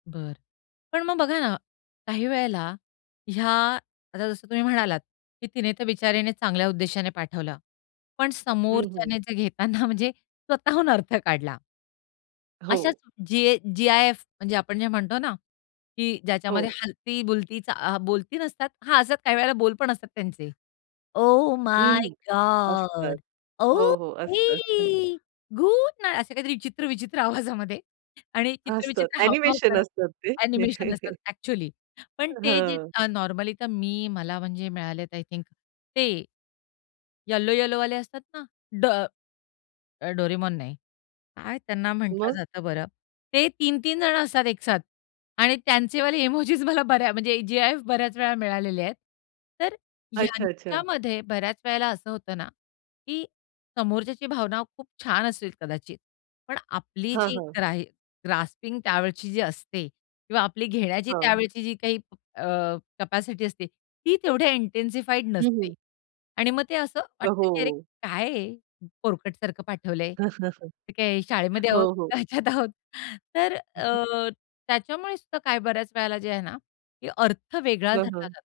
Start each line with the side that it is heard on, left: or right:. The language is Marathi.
left: बरं, पण मग बघा ना, काही वेळेला ह्या आता जसं तुम्ही म्हणालात की तिने तर बिचारीने चांगल्या उद्देशाने पाठवलं, पण
right: हं, हं.
left: समोरच्याने जे घेताना म्हणजे स्वतःहून अर्थ काढला. अशाच
right: हो.
left: जी जी-आय-एफ म्हणजे आपण जे म्हणतो ना, की ज्याच्यामध्ये
right: हो.
left: हलती, बुलती चा आ, बोलती नसतात हां, असतं काही वेळेला बोल पण असतात त्यांचे. ओ
right: हं,
left: माय
right: हं. असतात.
left: गॉड,
right: हो, हो. असतात.
left: ओके, गुड नाईट असे काहीतरी चित्र विचित्र आवाजामध्ये आणि चित्र
right: असतात.
left: विचित्र हावभाव
right: अ‍ॅनिमेशन
left: करत
right: असतात ते.
left: अ‍ॅनिमेशन असतात अ‍ॅक्चुअली, पण
right: अ,
left: ते जे
right: हं.
left: अ, नॉर्मली तर मी मला म्हणजे मिळालेत आय थिंक ते येलो येलोवाले असतात ना, ड डोरेमोन नाही. काय त्यांना म्हंटलं
right: मग?
left: जातं बरं ते 3-3 जणं असतात एकसाथ आणि त्यांचेवाले इमोजीस मला बऱ्या म्हणजे जी-आय-एफ बऱ्याच वेळा मिळालेले आहेत. तर
right: अच्छा, अच्छा.
left: ह्यांच्यामध्ये बऱ्याच वेळेला असं होतं ना, की समोरच्याची भावना खूप छान असतील कदाचित, पण आपली
right: हां,
left: जी
right: हां.
left: ग्रा ग्रास्पिंग त्यावेळची जी असते किंवा आपली घेण्याची
right: हां.
left: त्यावेळची जी काही अ, कॅपॅसिटी असते, ती तेवढ्या इंटेन्सिफाईड
right: हं,
left: नसते
right: हं.
left: आणि मग ते असं वाटतं की अरे,
right: हो.
left: काय हे पोरकटसारखं पाठवलंय. आम्ही काय शाळेमध्ये आहोत,
right: हो, हो.
left: ह्याच्यात आहोत, तर अ, त्याच्यामुळेसुद्धा काय बऱ्याच वेळेला जे आहे ना की अर्थ वेगळा
right: हं,
left: धरला जातो.
right: हं.